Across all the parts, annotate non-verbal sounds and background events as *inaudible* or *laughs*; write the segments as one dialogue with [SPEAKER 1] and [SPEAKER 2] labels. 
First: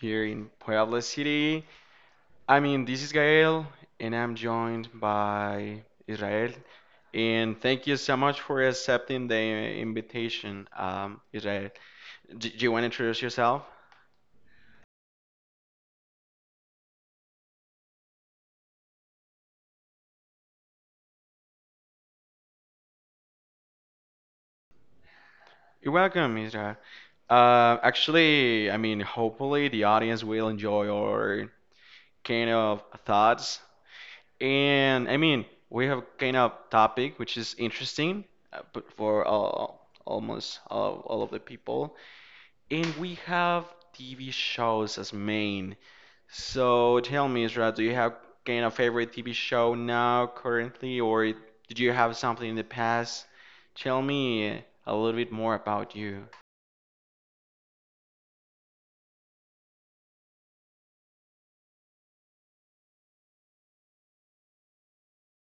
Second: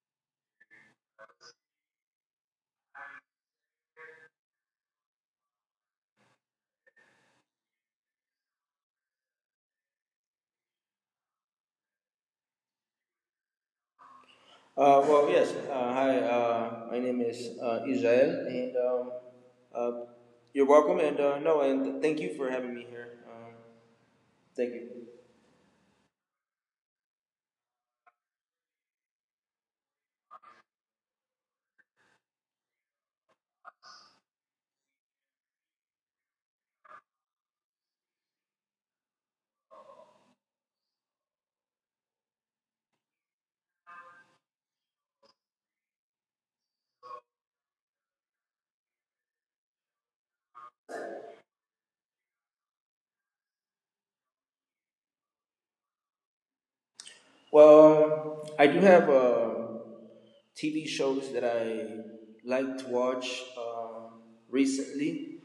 [SPEAKER 1] here in Puebla City. This is Gael, and I'm joined by Israel. And thank you so much for accepting the invitation, Israel. D Do you want to introduce yourself?
[SPEAKER 2] Well, yes. Hi, my name is Israel, and uh, you're welcome. And no, and thank you for having me here. Thank you.
[SPEAKER 1] You're welcome, Israel. Hopefully the audience will enjoy our kind of thoughts. We have kind of topic which is interesting, but for all of the people. And we have TV shows as main. So tell me, Isra, do you have kind of favorite TV show now currently, or did you have something in the past? Tell me a little bit more about you.
[SPEAKER 2] Well, I do have TV shows that I like to watch recently.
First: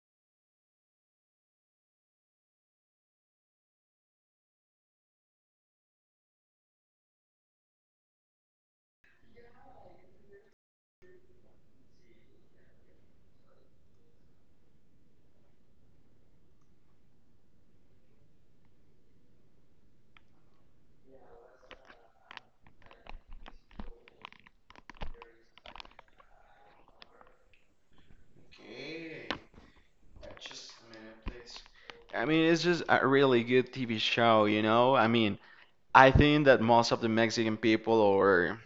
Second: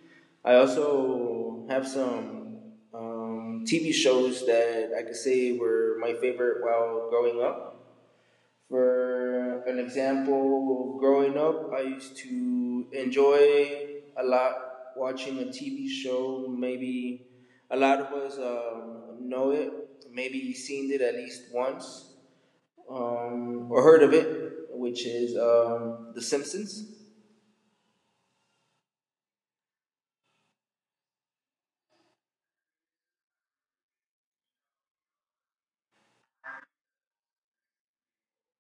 [SPEAKER 2] I also have some TV shows that I could say were my favorite while growing up. For an example, growing up, I used to enjoy a lot watching a TV show. Maybe a lot of us know it, maybe seen it at least once, or heard of it, which is, The Simpsons.
[SPEAKER 1] Okay, just a minute, please. It's just a really good TV show, you know? I think that most of the Mexican people, or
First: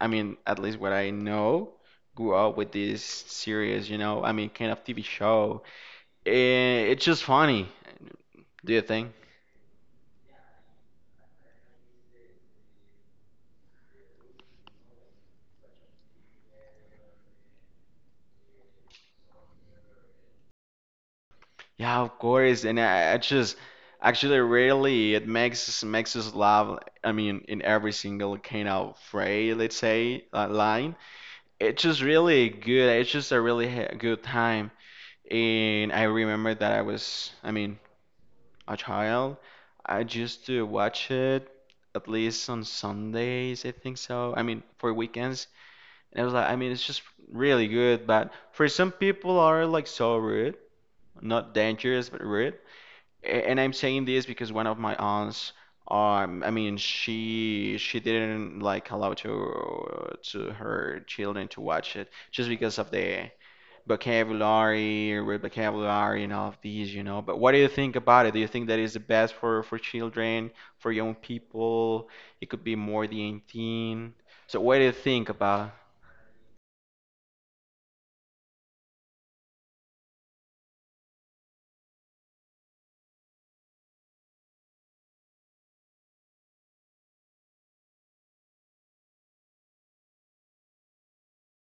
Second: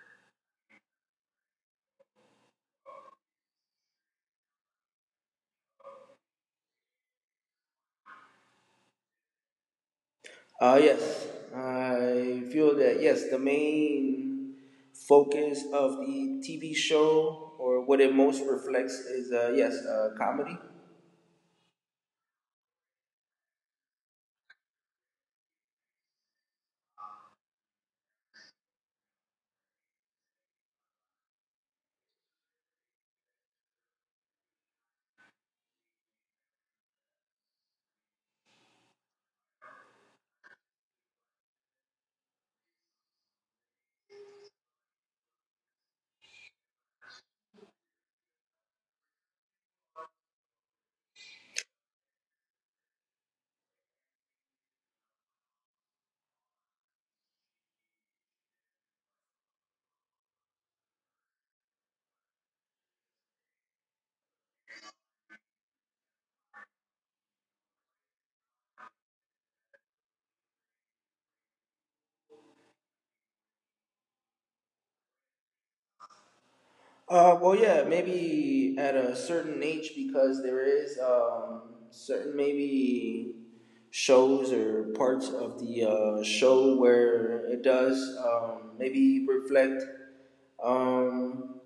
[SPEAKER 1] at least what I know, grew up with this series, kind of TV show. It's just funny, do you think?
[SPEAKER 2] Yes, I feel that, yes, the main focus of the TV show or what it most reflects is, yes, comedy.
[SPEAKER 1] Yeah, of course. And I just actually really makes us laugh. In every single kind of phrase, let's say, line. It's just really good. It's just a really good time. And I remember that I was, I mean, a child, I used to watch it at least on Sundays, I think so. For weekends. And I was like, I mean, it's just really good, but for some people are like so rude, not dangerous, but rude. And I'm saying this because one of my aunts, she didn't like allow to her children to watch it just because of the vocabulary or with vocabulary and all of these, you know. But what do you think about it? Do you think that is the best for children, for young people? It could be more the 18. So what do you think about?
[SPEAKER 2] Well, yeah, maybe at a certain age because there is, certain maybe shows or parts of the, show where it does, maybe reflect, um,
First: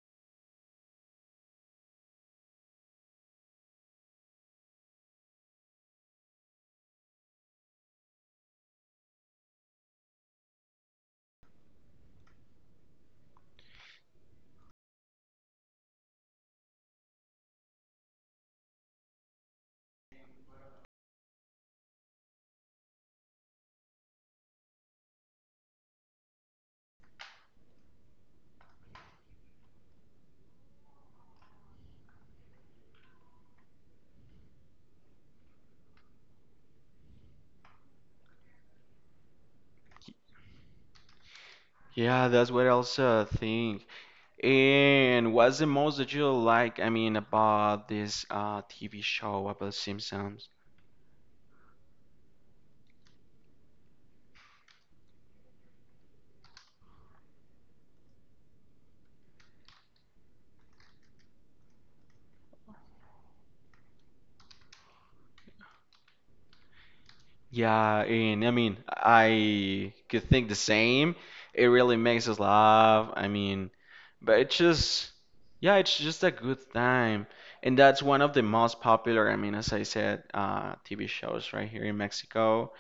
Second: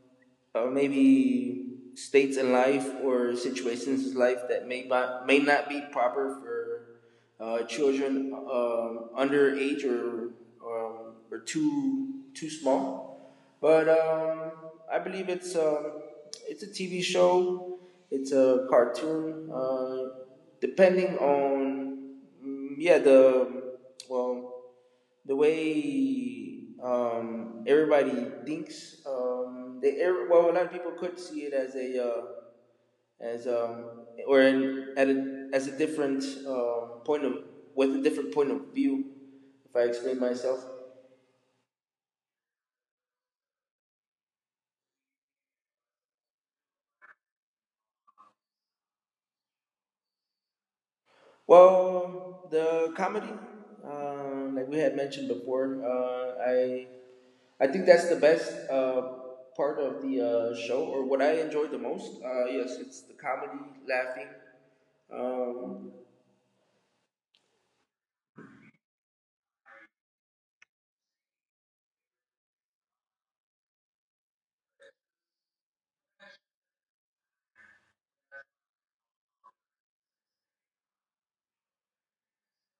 [SPEAKER 2] or maybe states in life or situations in life that may not be proper for, children, under age, or too small. But, I believe it's, it's a TV show, it's a cartoon. Depending on, yeah, well the way, everybody thinks. They Well, a lot of people could see it as a as or in, at a, as a different, point of, with a different point of view. If I explain myself.
[SPEAKER 1] Yeah, that's what I also think. And what's the most that you like? About this TV show about Simpsons?
[SPEAKER 2] Well, the comedy, like we had mentioned before, I think that's the best, part of the, show or what I enjoy the most. Yes, it's the comedy, laughing. Um,
[SPEAKER 1] Yeah, and I could think the same. It really makes us laugh. But it's just, yeah, it's just a good time. And that's one of the most popular, as I said, TV shows right here in Mexico,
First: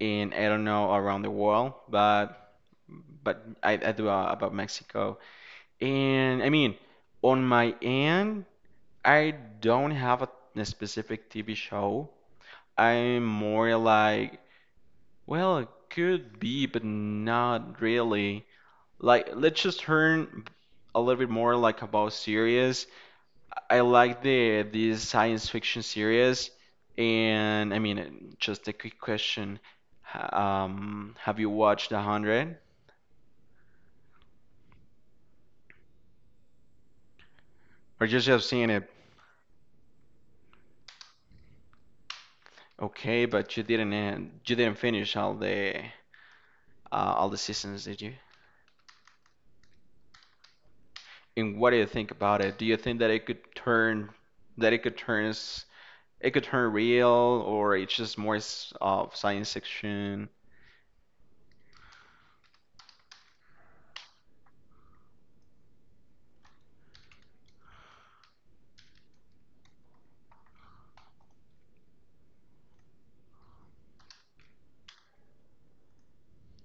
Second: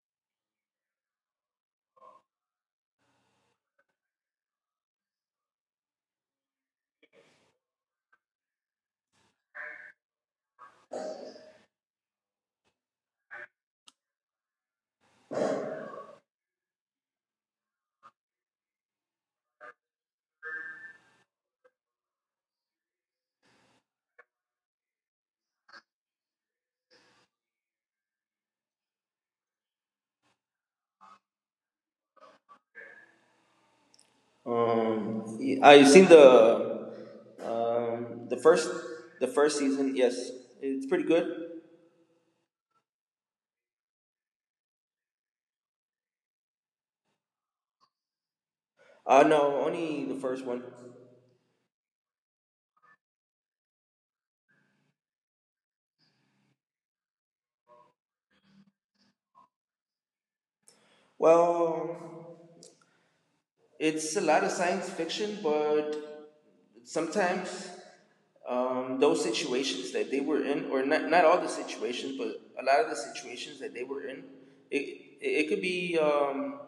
[SPEAKER 1] and I don't know around the world, but I do about Mexico. And I mean, on my end, I don't a specific TV show. I'm more like well, it could be, but not really. Like, let's just turn a little bit more like about series. I like these science fiction series, and just a quick question. Have you watched The Hundred,
[SPEAKER 2] Um, I seen the,
[SPEAKER 1] or just
[SPEAKER 2] um, the
[SPEAKER 1] have seen
[SPEAKER 2] first
[SPEAKER 1] it?
[SPEAKER 2] the first season. Yes, it's pretty good.
[SPEAKER 1] Okay, but you didn't finish all the seasons, did you?
[SPEAKER 2] No, only the first one.
[SPEAKER 1] And what do you think about it? Do you think that that it could turn it could turn real or it's just more of science fiction?
[SPEAKER 2] Well, it's a lot of science fiction, but sometimes, those situations that they were in, or not all the situations, but a lot of the situations that they were in, it it could be,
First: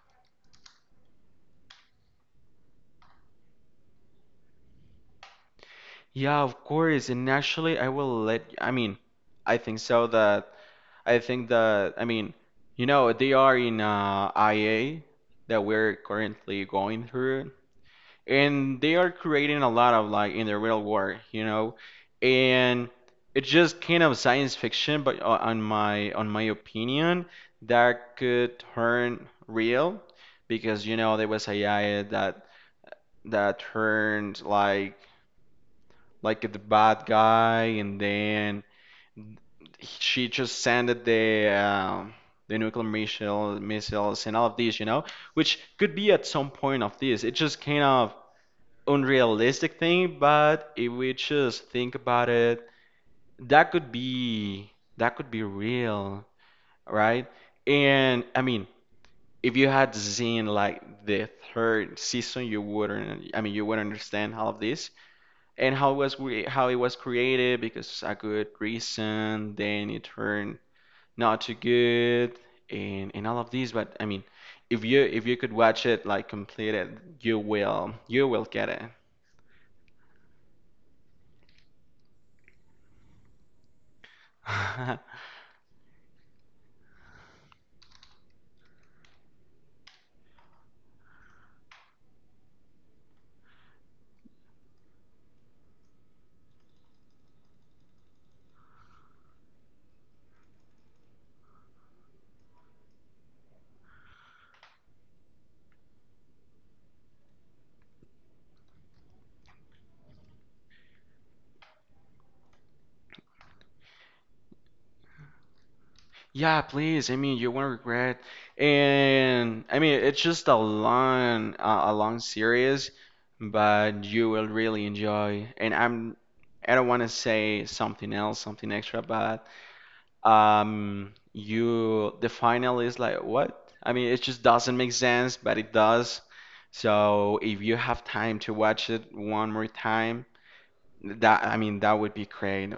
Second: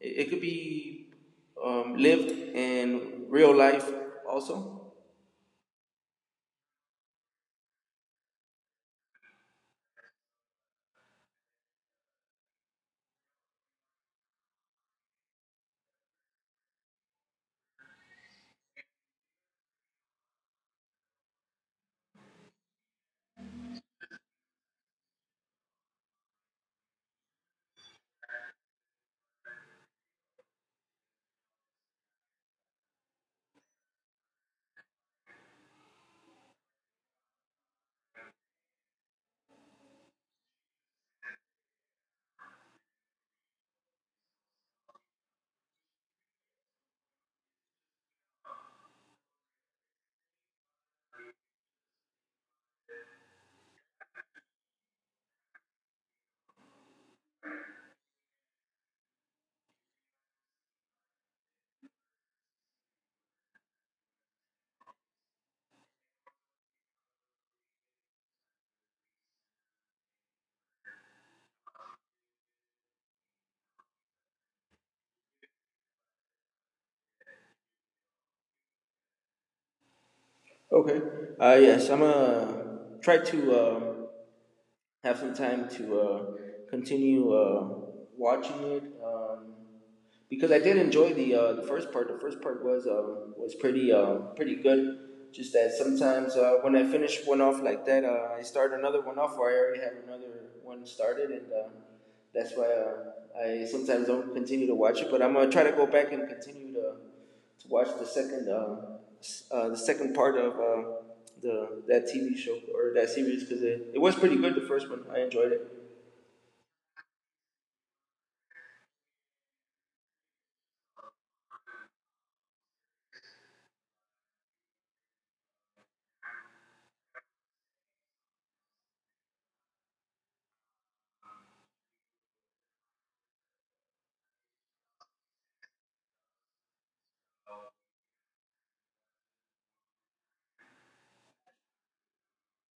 [SPEAKER 2] it it could be lived in real life also.
[SPEAKER 1] Yeah, of course. And actually, I will let, I mean, I think so that, I think that, they are in IA that we're currently going through. And they are creating a lot of like in the real world, you know, and it's just kind of science fiction, but on my opinion, that could turn real because you know there was AI that turned like the bad guy, and then she just sent the nuclear missile missiles and all of these, you know, which could be at some point of this. It just kind of unrealistic thing, but if we just think about it, that could be that could be real, right? And I mean, if you had seen like the third season, you wouldn't. I mean, you wouldn't understand all of this and how it was created because a good reason. Then it turned not too good, and all of these. But I mean, if you could watch it like completed, you will get
[SPEAKER 2] Okay. Yes, I'm gonna try to,
[SPEAKER 1] it. *laughs*
[SPEAKER 2] have some time to, continue, watching it, because I did enjoy the, the first part. The first part was, pretty, pretty good. Just that sometimes, when I finish one off like that, I start another one off, or I already have another one started, and, that's why, I sometimes don't continue to watch it. But I'm gonna try to go back and continue to watch the second, part of, the that TV show or that series because it was pretty good. The first one, I enjoyed it.
[SPEAKER 1] Yeah, please. You won't regret. And I mean, it's just a long series, but you will really enjoy. I don't want to say something else, something extra, but the final is like what? I mean, it just doesn't make sense, but it does. So if you have time to watch it one more time, that would be great.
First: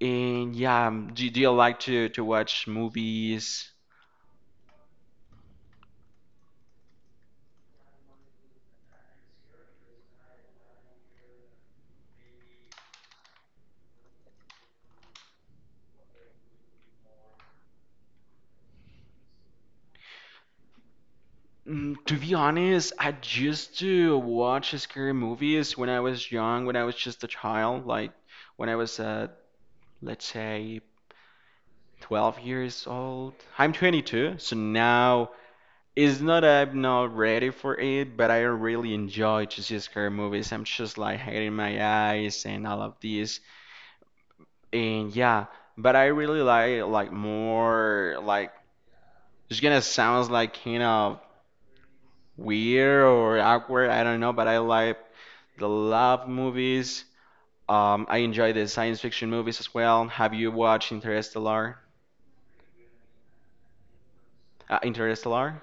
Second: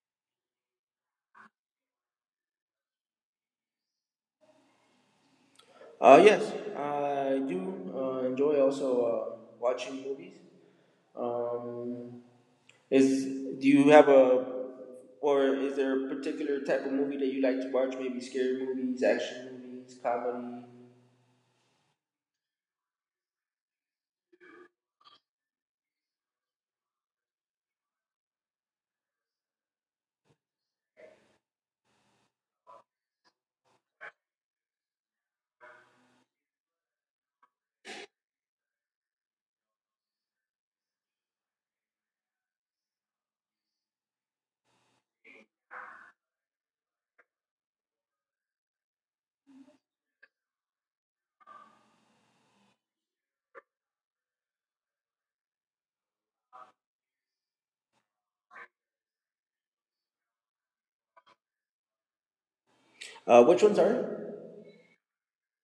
[SPEAKER 1] And yeah, do you like to watch movies?
[SPEAKER 2] Yes, I do, enjoy also, watching movies. Um, is Do you have a, or is there a particular type of movie that you like to watch? Maybe scary movies, action movies, comedy.
[SPEAKER 1] Mm, to be honest, I used to watch scary movies when I was young, when I was just a child, like when I was, let's say, 12 years old. I'm 22, so now it's not I'm not ready for it, but I really enjoy to see scary movies. I'm just like hiding my eyes and all of this. And yeah, but I really like more like it's gonna sound like kind of weird or awkward, I don't know, but I like the love movies. I enjoy the science fiction movies as well. Have you watched Interstellar?
[SPEAKER 2] Which ones are it?
[SPEAKER 1] Interstellar?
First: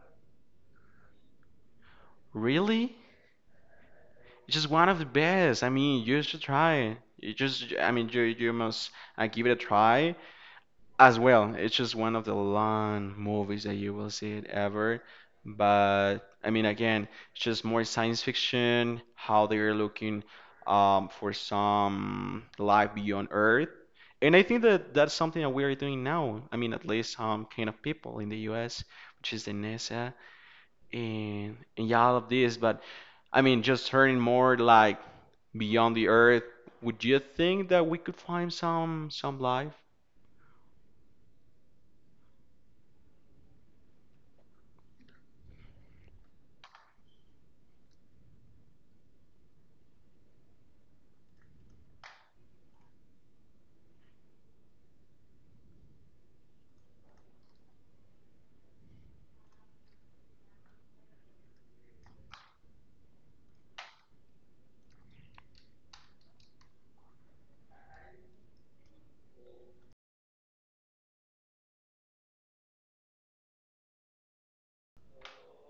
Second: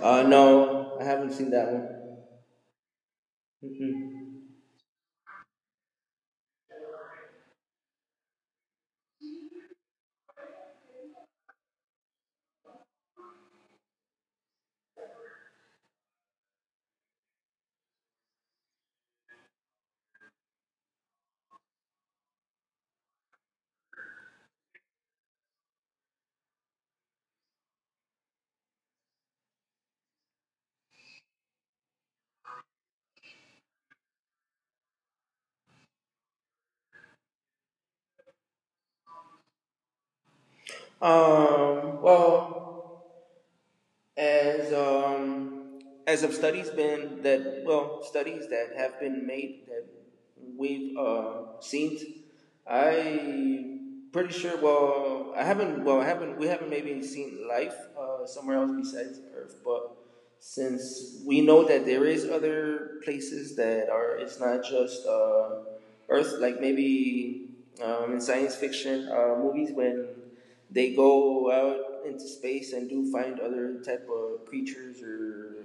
[SPEAKER 2] No, I haven't seen that one.
[SPEAKER 1] Really?
[SPEAKER 2] Mhm.
[SPEAKER 1] It's just one of the best. I mean, you should try it. You just, I mean, You must give it a try as well. It's just one of the long movies that you will see it ever. But I mean, again, it's just more science fiction, how they're looking for some life beyond Earth. And I think that that's something that we are doing now. I mean, at least kind of people in the US, which is the NASA and yeah, all of this. But I mean, just hearing more like beyond the Earth, would you think that we could find some life?
[SPEAKER 2] Well, as um, as of studies been that well studies that have been made that we've, seen, I pretty sure. Well, I haven't. Well, I haven't. We haven't maybe seen life, somewhere else besides Earth, but since we know that there is other places that are, it's not just, Earth. Like maybe, in science fiction, movies when they go out into space and do find other type of creatures or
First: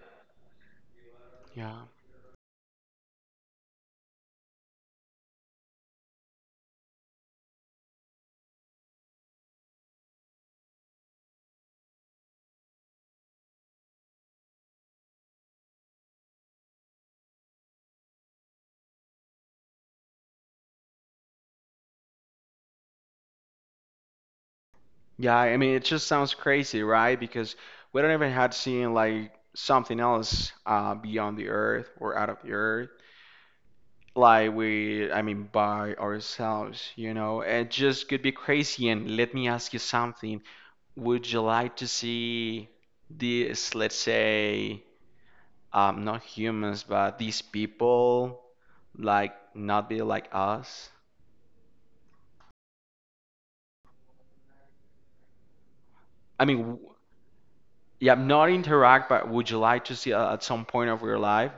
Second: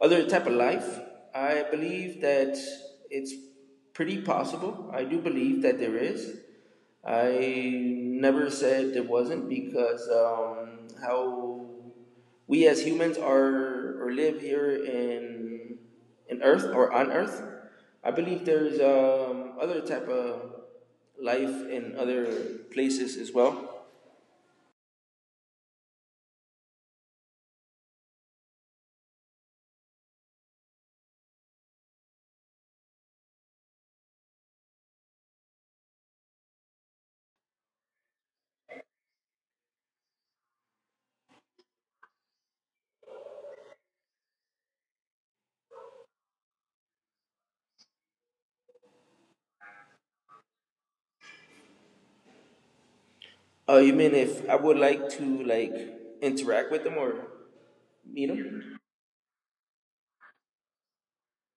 [SPEAKER 2] other type of life. I
[SPEAKER 1] Yeah.
[SPEAKER 2] believe that it's pretty possible. I do believe that there is. I never said there wasn't because, how we as humans are or live here in Earth or on Earth. I believe there's, other type of life in other places as well.
[SPEAKER 1] Yeah, I mean, it just sounds crazy, right? Because we don't even had seen like something else beyond the earth or out of the earth. Like we, I mean, by ourselves, you know, it just could be crazy. And let me ask you something. Would you like to see these, let's say, not humans, but these people, like not be like us?
[SPEAKER 2] Oh, you mean if I would like to like
[SPEAKER 1] I mean,
[SPEAKER 2] interact with
[SPEAKER 1] w-
[SPEAKER 2] them or
[SPEAKER 1] yeah,
[SPEAKER 2] meet
[SPEAKER 1] not
[SPEAKER 2] them?
[SPEAKER 1] interact, but would you like to see at some point of your life?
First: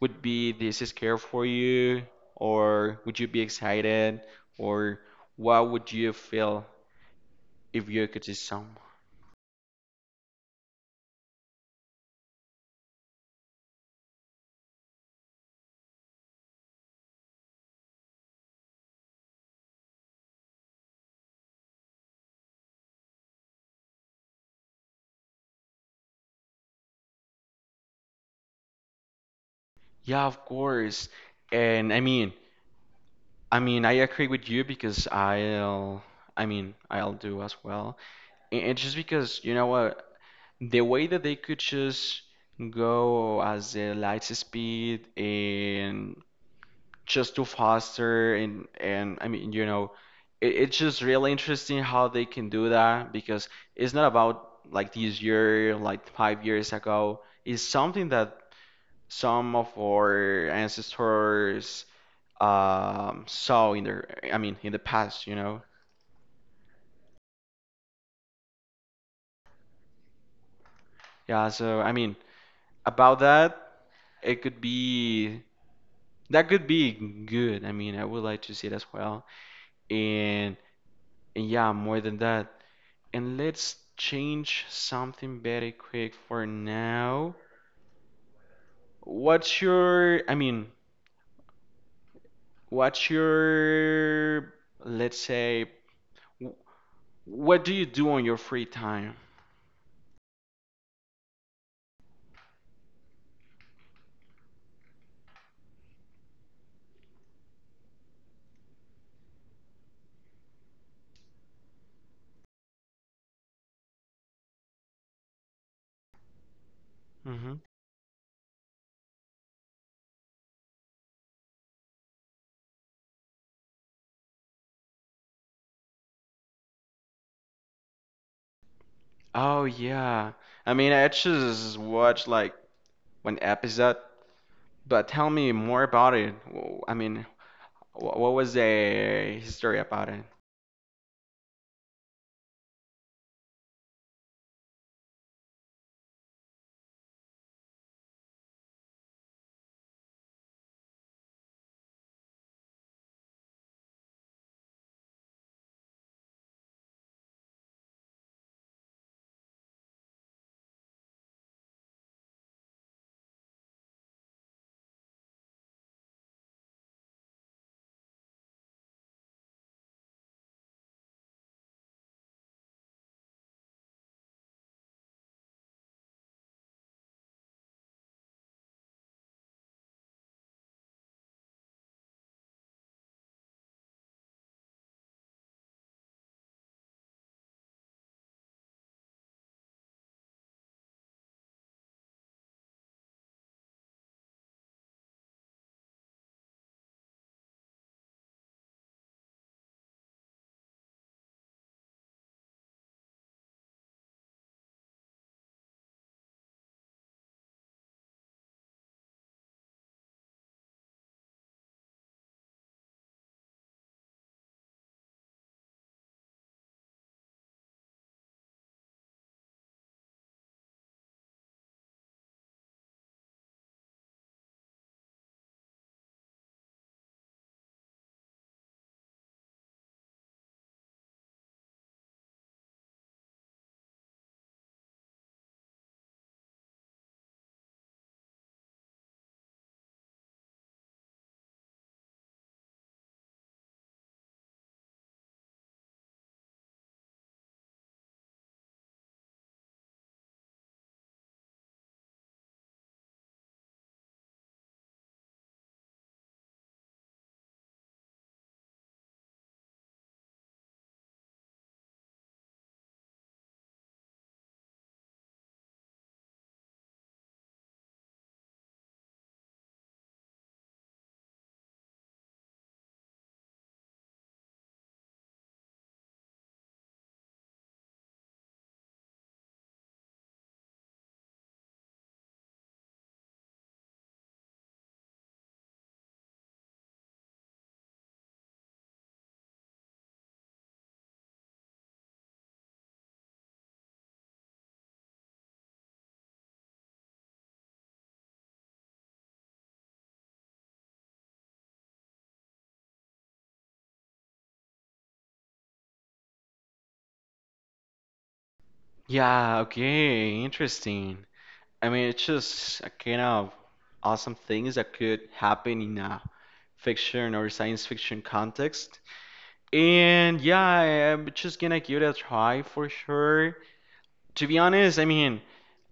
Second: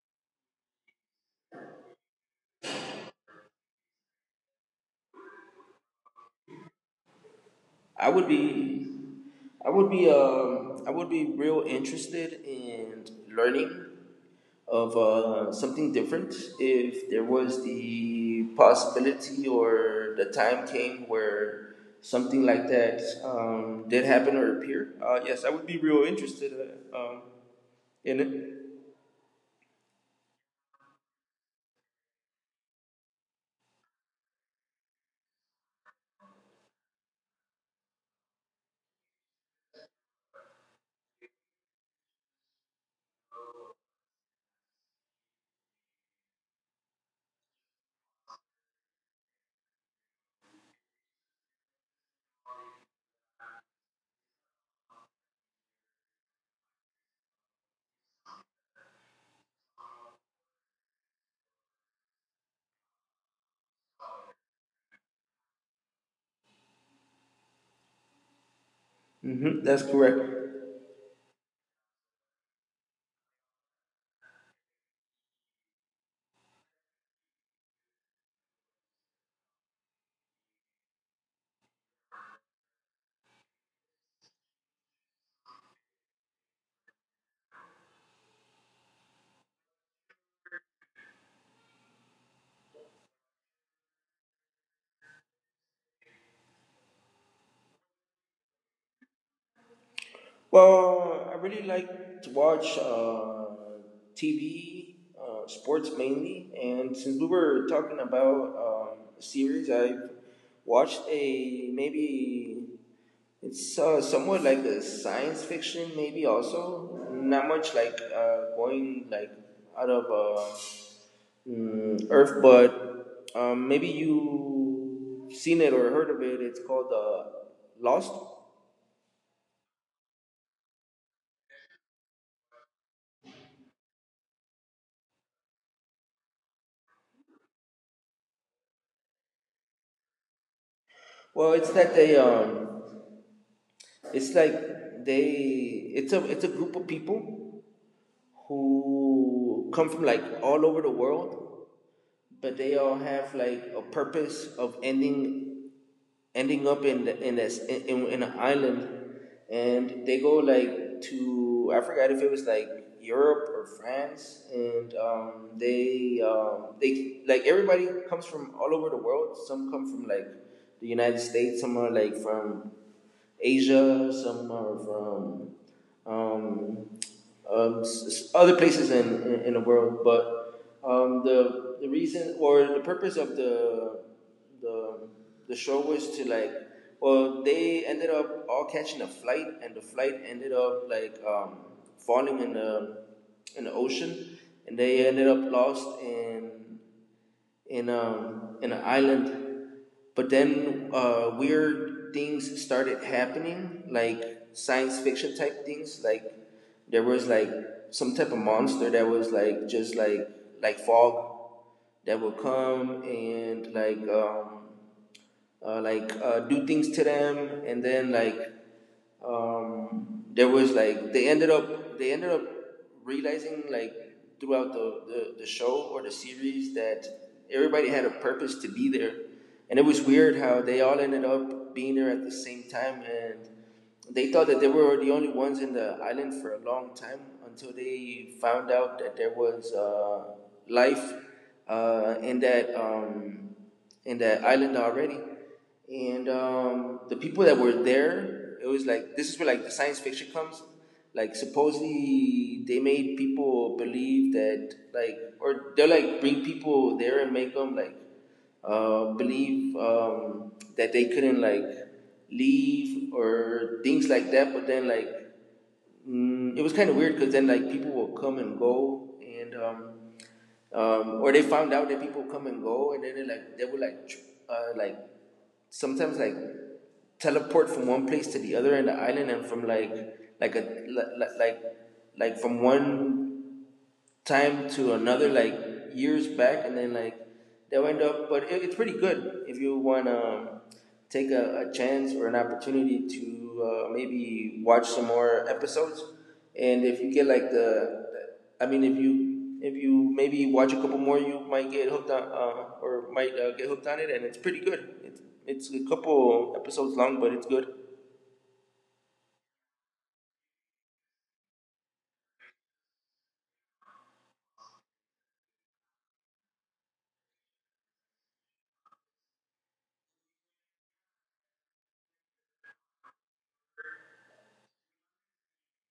[SPEAKER 1] Would be this scare for you, or would you be excited, or what would you feel if you
[SPEAKER 2] I
[SPEAKER 1] could
[SPEAKER 2] would
[SPEAKER 1] see someone?
[SPEAKER 2] be, I would be real interested in learning of, something different. If there was the possibility or the time came where something like that, did happen or appear, yes, I would be real interested, uh, um, in it.
[SPEAKER 1] Yeah, of course. And I mean, I mean, I agree with you because I'll do as well. And just because, you know what, the way that they could just go as a light speed and just to faster and I mean, you know, it's just really interesting how they can do that because it's not about like this year, like 5 years ago. It's something that some of our ancestors saw in in the past, you know.
[SPEAKER 2] That's correct.
[SPEAKER 1] Yeah, so I mean, about that, it could be that could be good. I mean, I would like to see it as well. And, and yeah, more than that. And let's change something very quick for now. What's your, I mean, what's your, let's say, w- what do you do on your free time?
[SPEAKER 2] Well, I really like to watch, TV, sports mainly. And since we were talking about, series, I've watched a, maybe it's, somewhat like a science fiction, maybe also not
[SPEAKER 1] Hmm.
[SPEAKER 2] much like, going like out of, Earth, but, maybe you seen it or heard of it. It's called, Lost.
[SPEAKER 1] Oh, yeah. I mean, I just watched like one episode, but tell me more about it. What was the history about it?
[SPEAKER 2] Well, it's like they it's a group of people who come from like all over the world, but they all have like a purpose of ending up in the, in an island, and they go like to, I forgot if it was like Europe or France, and they like everybody comes from all over the world. Some come from like the United States. Some are like from Asia, some are from, um, um, other places in the world. But, the reason or the purpose of the, the show was to, like, well, they ended up all catching a flight, and the flight ended up like, falling in the ocean, and they ended up lost in an island. But then, weird things started happening, like science fiction type things. Like there was like some type of monster that was like just like, fog that would come and, like, do things to them, and then, like, there was like they ended up realizing, like, throughout the show or the series that everybody had a purpose to be there, and it was weird how they all ended up being there at the same time, and they thought that they were the only ones in the island for a long time until they found out that there was, life, and that, in that island already. And, the people that were there, it was like this is where, like, the science fiction comes. Like, supposedly they made people believe that, like, or they'll like bring people there and make them like, believe, that they couldn't like leave or things like that. But then like, it was kind of weird because then like people will come and go and, or they found out that people come and go, and then they would like, uh, like sometimes like teleport from one place to the other in the island and from like a like like, like from one time to another like years back and then like they'll end up, but it's pretty good if you want to take a chance or an opportunity to, maybe watch some more episodes. And if you get like the I mean if you maybe watch a couple more, you might get hooked on it. And it's pretty good. It's a couple episodes long, but it's good.
[SPEAKER 1] Yeah, okay, interesting. I mean, it's just a kind of awesome things that could happen in a fiction or science fiction context. And yeah, I'm just gonna give it a try for sure. To be honest, I mean,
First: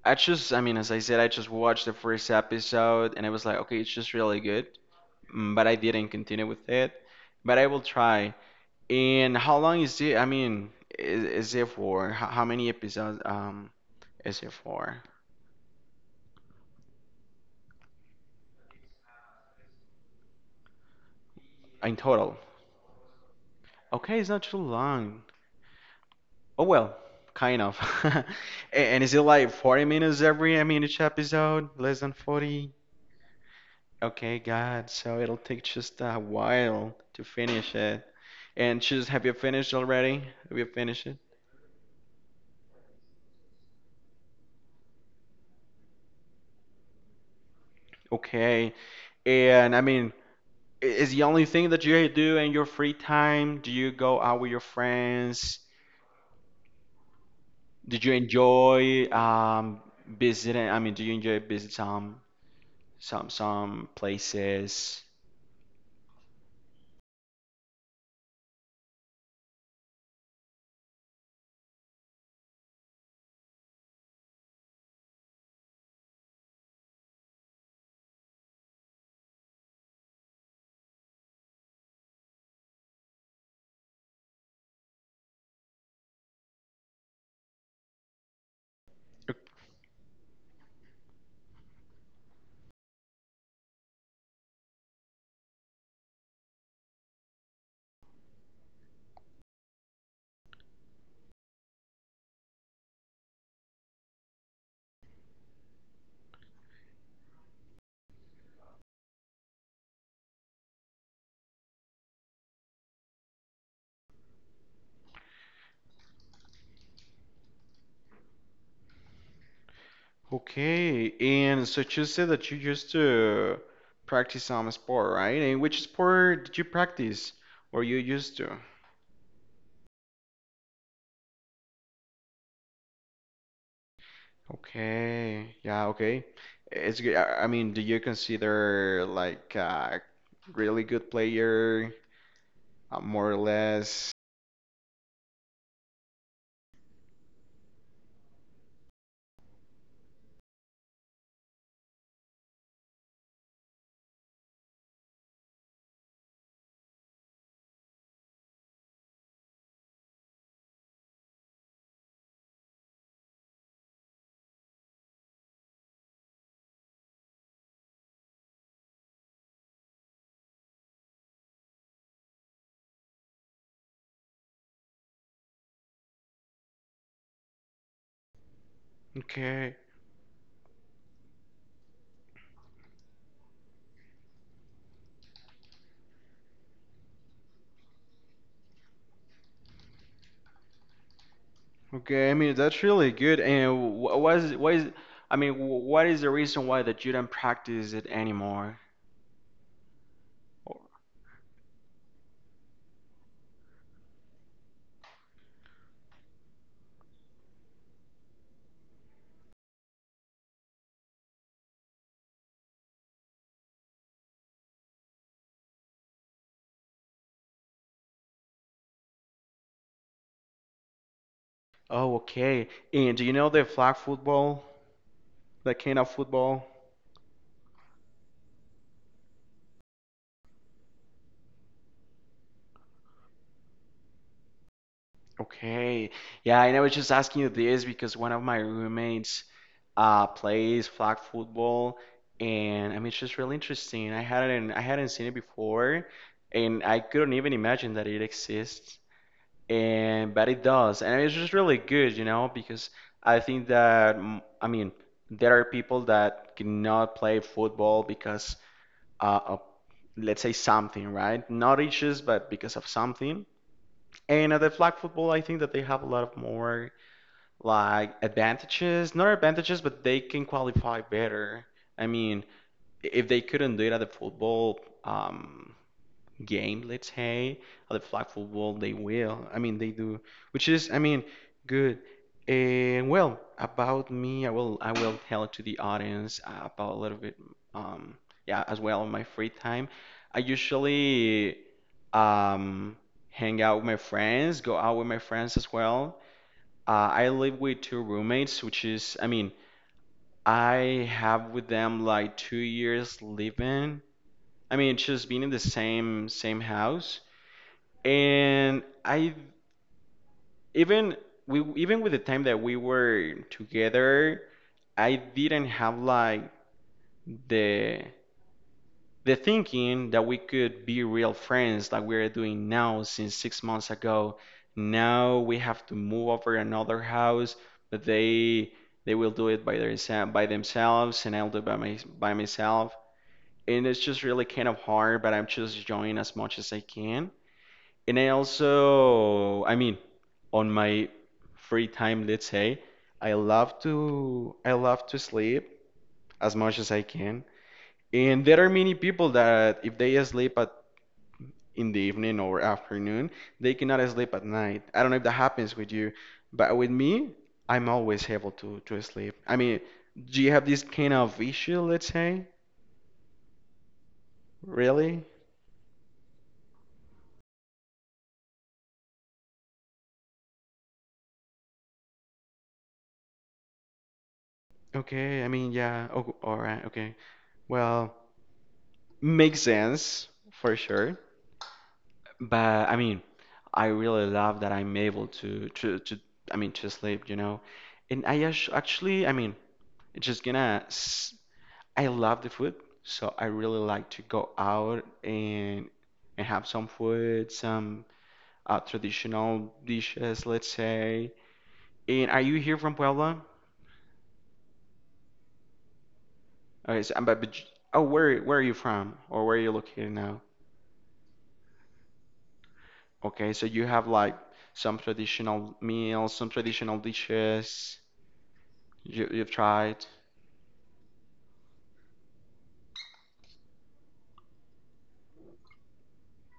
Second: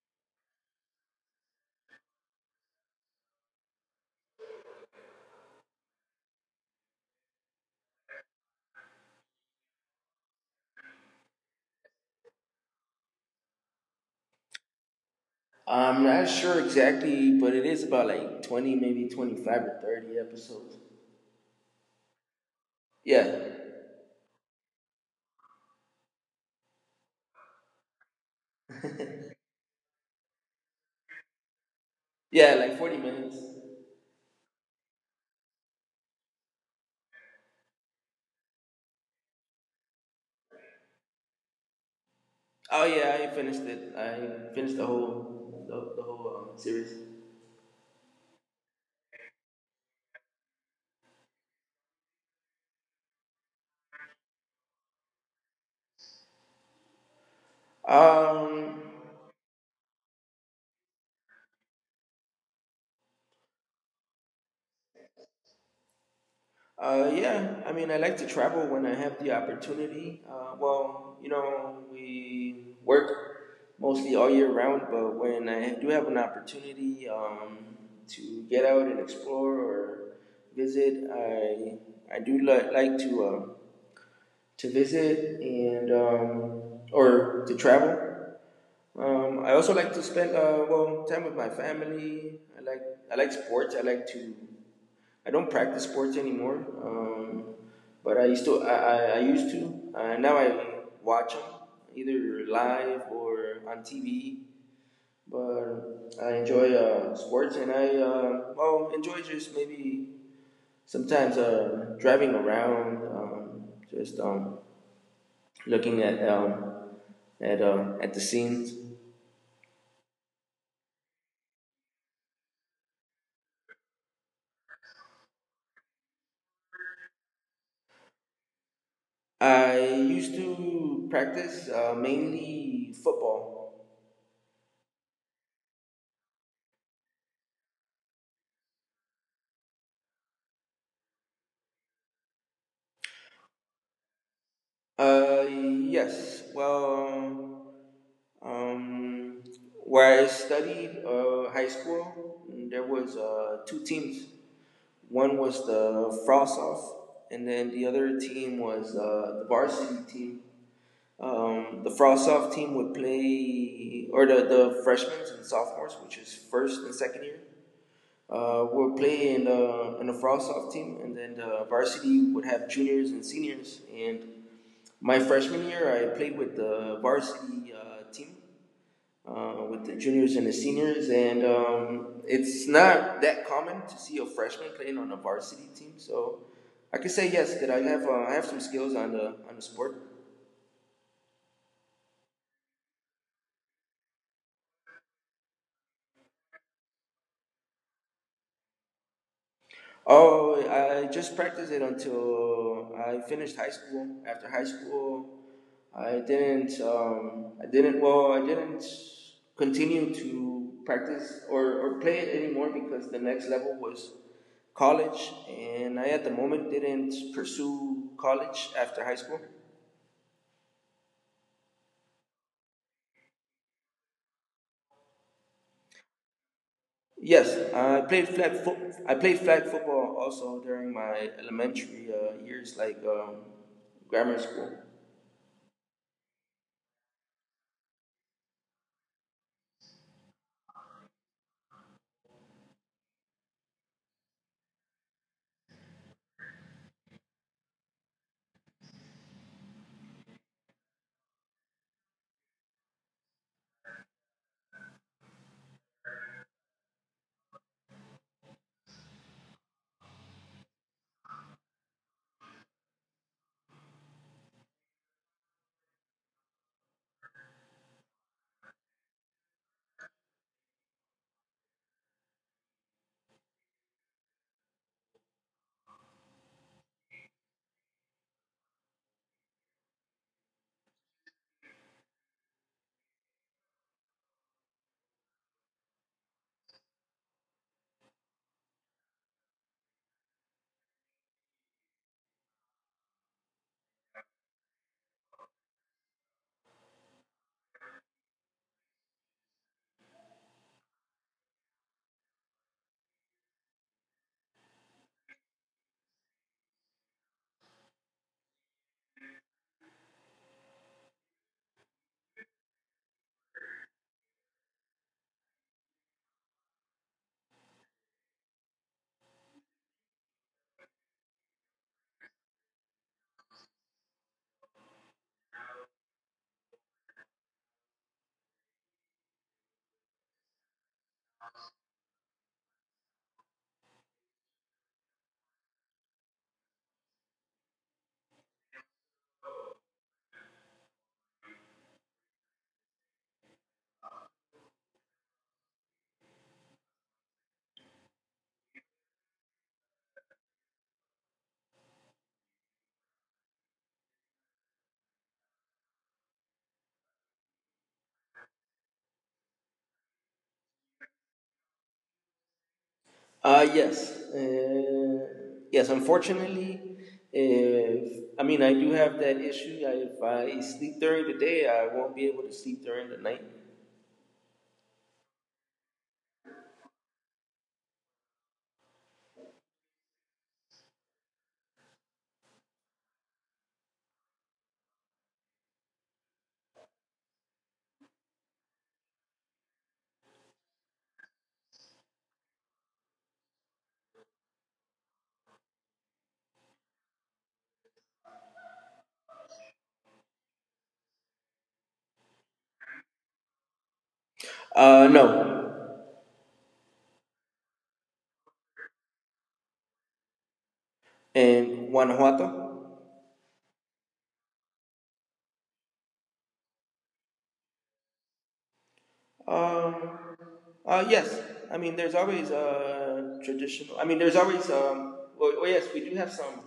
[SPEAKER 1] I just, I mean, as I said, I just watched the first episode and I was like, okay, it's just really good. Mm, but I didn't continue with it. But I will try. And how long is it? Is it for? How many episodes is it for?
[SPEAKER 2] I'm not sure exactly, but it is about like 20, maybe 25 or 30 episodes.
[SPEAKER 1] In total.
[SPEAKER 2] Yeah.
[SPEAKER 1] Okay, it's not too long. Oh well, kind of. *laughs* A- And is it like 40 minutes every I mean each episode? Less than
[SPEAKER 2] Yeah,
[SPEAKER 1] 40?
[SPEAKER 2] like 40 minutes.
[SPEAKER 1] Okay, God. So it'll take just a while to finish it. And just have you finished already? Have you finished it?
[SPEAKER 2] Oh yeah, I finished it. I finished the whole series.
[SPEAKER 1] Okay. And I mean, is the only thing that you do in your free time? Do you go out with your friends? Did you
[SPEAKER 2] Um
[SPEAKER 1] enjoy visiting? I mean, do you enjoy visit some places?
[SPEAKER 2] yeah, I mean I like to travel when I have the opportunity. Well, we work mostly all year round, but when I do have an opportunity, to get out and explore or visit, I like to visit, and, or to travel. I also like to spend, time with my family. I like sports. I like to. I don't practice sports anymore, um, but I used to. I used to. Now I watch them either live or on TV. But I enjoy, sports, and I, enjoy just maybe sometimes, driving around, just looking at, at the scenes.
[SPEAKER 1] Okay, and so you said that you used to practice some sport, right? And which sport did you practice or you used to?
[SPEAKER 2] I used to practice, mainly football.
[SPEAKER 1] Okay, yeah, okay. It's good. I mean, do you consider like a really good player, more or less?
[SPEAKER 2] Yes. Well, um, where I studied, high school, there was, two teams. One was the Frost Off, and then the other team was, the varsity team. The Frost Off team would play, or the freshmen and sophomores, which is first and second year. Would play in the Frostsoft team, and then the varsity would have juniors and seniors. And my freshman year, I played with the varsity, team,
[SPEAKER 1] Okay,
[SPEAKER 2] with the juniors and the seniors. And, it's not that common to see a freshman playing on a varsity team, so I could say yes that I have some skills on the sport.
[SPEAKER 1] okay. I mean, that's really good. And wh- what is, I mean, wh- what is the reason why that you don't practice it anymore?
[SPEAKER 2] Oh, I just practiced it until I finished high school. After high school, I didn't. I didn't. Well, I didn't continue to practice, or play it anymore because the next level was college, and I at the moment didn't pursue college after high school.
[SPEAKER 1] Oh, okay. And do you know the flag football? That kind of football.
[SPEAKER 2] Yes, I played flag. I played flag football also during my elementary, years, like, grammar school.
[SPEAKER 1] Okay. Yeah, and I was just asking you this because one of my roommates plays flag football, and I mean it's just really interesting. I hadn't seen it before, and I couldn't even imagine that it exists. And but it does. And it's just really good, you know, because I think that I mean there are people that cannot play football because of, let's say, something, right? Not issues, but because of something. And at the flag football, I think that they have a lot of more like advantages, not advantages, but they can qualify better. I mean, if they couldn't do it at the football, game, let's say, or the flag football, they will. I mean, they do, which is, I mean, good. And well, about me, I will tell to the audience about a little bit, um, yeah, as well on my free time. I usually um hang out with my friends, go out with my friends as well. I live with two roommates, which is, I mean, I have with them like 2 years living. I mean, just being in the same house. And I even We even with the time that we were together, I didn't have like the the thinking that we could be real friends like we're doing now since 6 months ago. Now we have to move over another house, but they will do it by their by themselves and I'll do it by my by myself. And it's just really kind of hard, but I'm just enjoying as much as I can. And I also, I mean, on my free time, let's say, I love to sleep as much as I can. And there are many people that if they sleep at in the evening or afternoon, they cannot sleep at night. I don't know if that happens with you, but with me, I'm always able to sleep. I mean, do you have this kind of issue, let's say?
[SPEAKER 2] Yes.
[SPEAKER 1] Really?
[SPEAKER 2] Yes, unfortunately, if, I mean, I do have that issue. If I sleep during the day, I won't be able to sleep during the night.
[SPEAKER 1] Okay, I mean, yeah. Oh, all right. Okay. Well, makes sense for sure. But I mean, I really love that I'm able to I mean to sleep, you know. And actually, I mean, it's just gonna s- I love the food, so I really like to go out and have some food, some traditional dishes, let's say. And are you here from Puebla?
[SPEAKER 2] No.
[SPEAKER 1] Okay, so, but oh, where are you from, or where are you located now?
[SPEAKER 2] In Guanajuato?
[SPEAKER 1] Okay, so you have like some traditional meals, some traditional dishes you've tried.
[SPEAKER 2] Um, yes. I mean, there's always, traditional. I mean, there's always. Well, yes, we do have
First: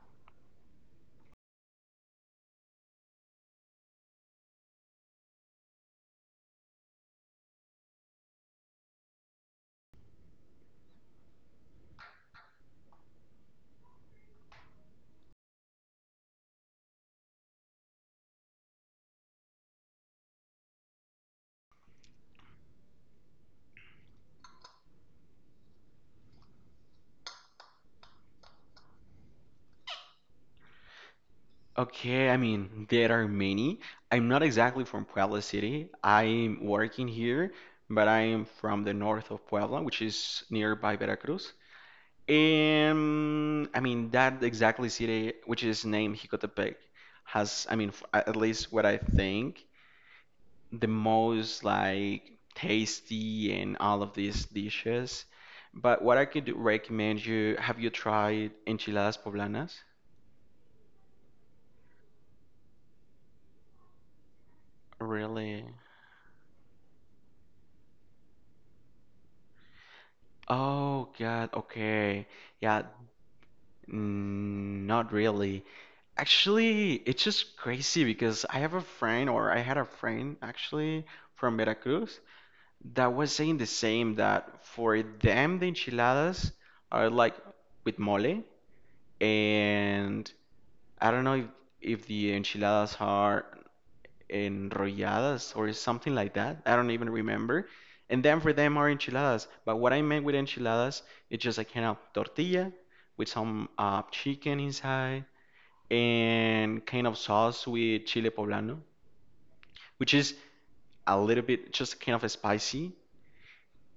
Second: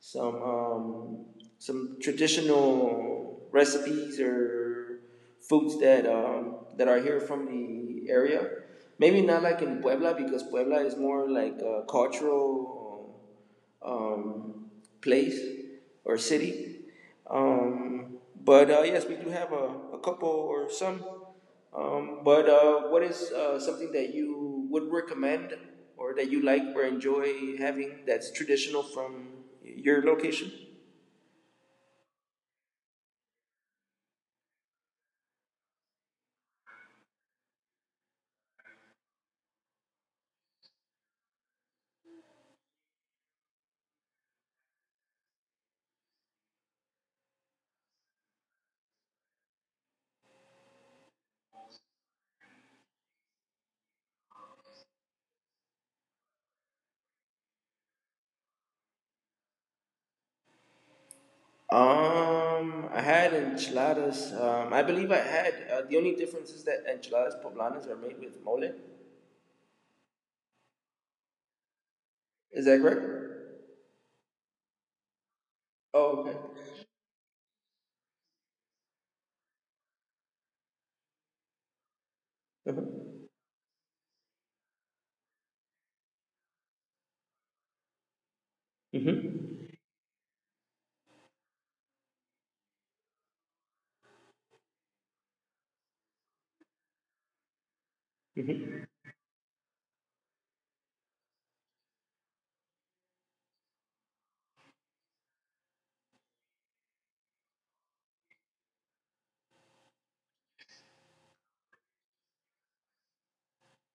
[SPEAKER 2] some, some traditional recipes or foods that, that are here from the area. Maybe not like in Puebla because Puebla is more like a cultural, um, place or city. Um, but yes, we do have a couple or some. But What is, something that you would recommend or that you like or enjoy having that's traditional from your location?
[SPEAKER 1] Okay, I mean, there are many. I'm not exactly from Puebla City. I'm working here, but I'm from the north of Puebla, which is nearby Veracruz. And I mean, that exactly city, which is named Jicotepec, has, I mean, at least what I think, the most like tasty and all of these dishes. But what I could recommend you, have you tried enchiladas poblanas?
[SPEAKER 2] I had enchiladas. I believe I had.
[SPEAKER 1] Really?
[SPEAKER 2] The only difference is that enchiladas poblanas are made with mole.
[SPEAKER 1] Oh God, okay.
[SPEAKER 2] Is
[SPEAKER 1] Yeah,
[SPEAKER 2] that correct?
[SPEAKER 1] not really.
[SPEAKER 2] Oh, okay.
[SPEAKER 1] Actually, it's just crazy because I have a friend, or I had a friend actually from Veracruz
[SPEAKER 2] Uh-huh.
[SPEAKER 1] that was saying the same, that for them the enchiladas are like with mole,
[SPEAKER 2] Mm-hmm.
[SPEAKER 1] and I don't know if the enchiladas are enrolladas or something like that. I don't even remember. And then for them
[SPEAKER 2] Mm-hmm.
[SPEAKER 1] are enchiladas. But what I meant with enchiladas, it's just a kind of tortilla with some chicken inside and kind of sauce with chile poblano, which is a little bit just kind of spicy.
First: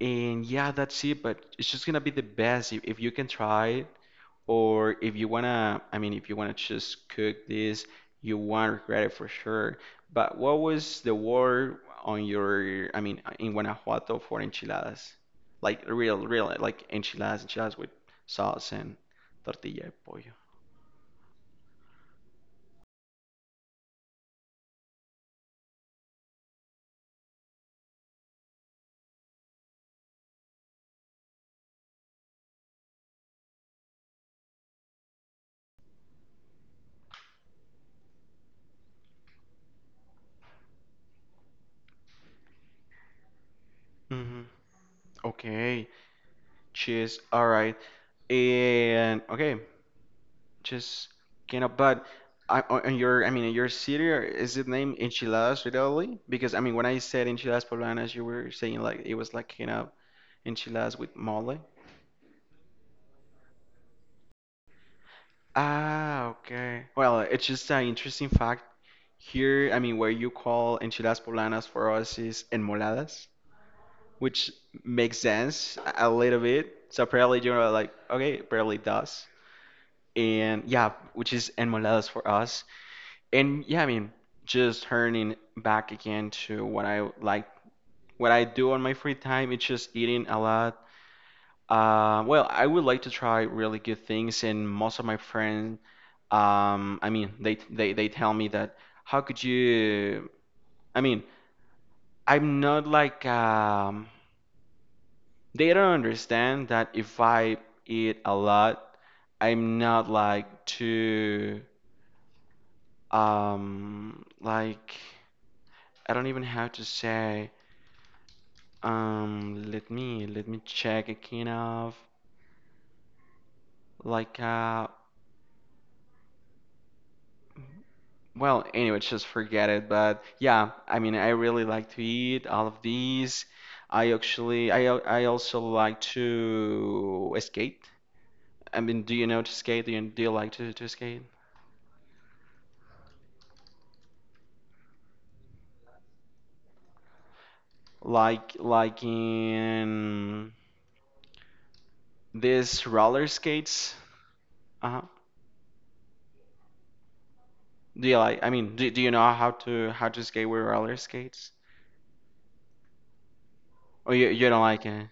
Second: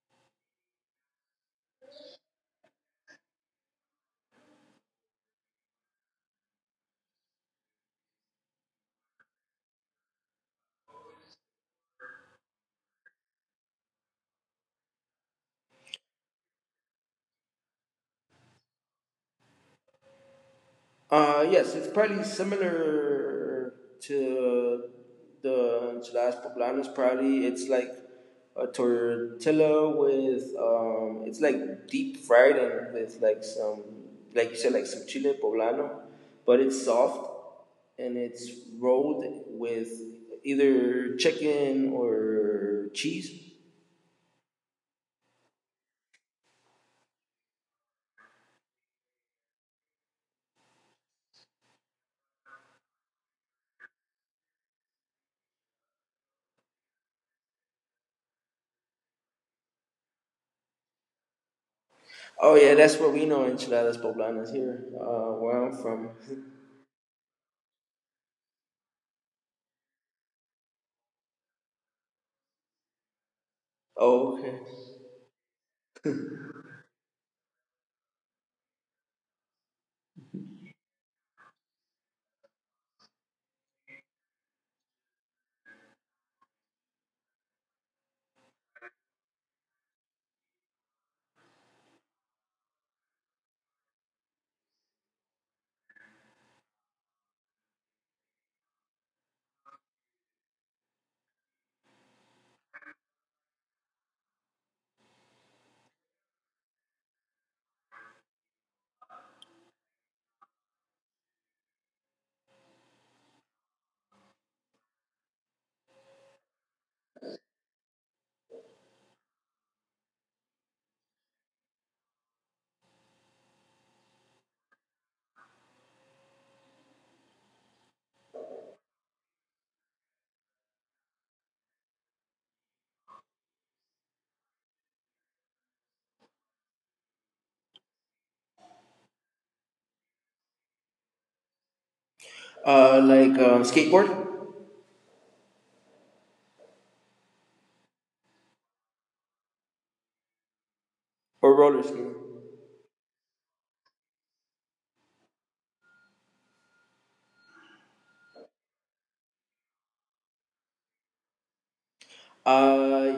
[SPEAKER 1] And yeah, that's it. But it's just gonna be the best if you can try it. Or if you wanna, I mean, if you wanna just cook this, you won't regret it for sure. But what was the word on your, I mean, in Guanajuato for enchiladas? Like like enchiladas with sauce and tortilla de pollo.
[SPEAKER 2] Yes, it's probably similar to the enchiladas poblanas. Probably it's like a tortilla with, it's like deep fried and with like some, like you said, like some chile poblano, but it's soft and it's rolled with either chicken or cheese.
[SPEAKER 1] hmm Okay, cheese. All right. And okay, just cannot. But I, on your, I mean, in your city, or is it named Enchiladas Italy? Because I mean, when I said Enchiladas Poblanas, you were saying like it was like kind of enchiladas with mole.
[SPEAKER 2] Oh yeah, that's what we know enchiladas poblanas here, where I'm from.
[SPEAKER 1] Ah,
[SPEAKER 2] *laughs*
[SPEAKER 1] okay. Well, it's just an interesting fact. Here, I mean, where you call enchiladas poblanas for us is enmoladas,
[SPEAKER 2] Oh,
[SPEAKER 1] which
[SPEAKER 2] okay.
[SPEAKER 1] makes sense a little bit. So probably you're like, okay, apparently it probably does. And yeah, which is enmoladas for us. And yeah, I mean, just turning back again to what I like, what I do on my free time, it's just eating a lot. Well, I would like to try really good things, and most of my friends, I mean, they tell me that how could you? I mean, I'm not like they don't understand that if I eat a lot, I'm not like too like I don't even have to say. Let me check a kind of like well, anyway, just forget it. But yeah, I mean, I really like to eat all of these. I actually, I also like to skate. I mean, do you know to skate? Do you like to skate?
[SPEAKER 2] Like, skateboard,
[SPEAKER 1] Like in these
[SPEAKER 2] or
[SPEAKER 1] roller
[SPEAKER 2] roller skating?
[SPEAKER 1] skates? Uh-huh. Do you like? I mean, do you know how to skate with roller skates? Or you don't like
[SPEAKER 2] Uh,
[SPEAKER 1] it?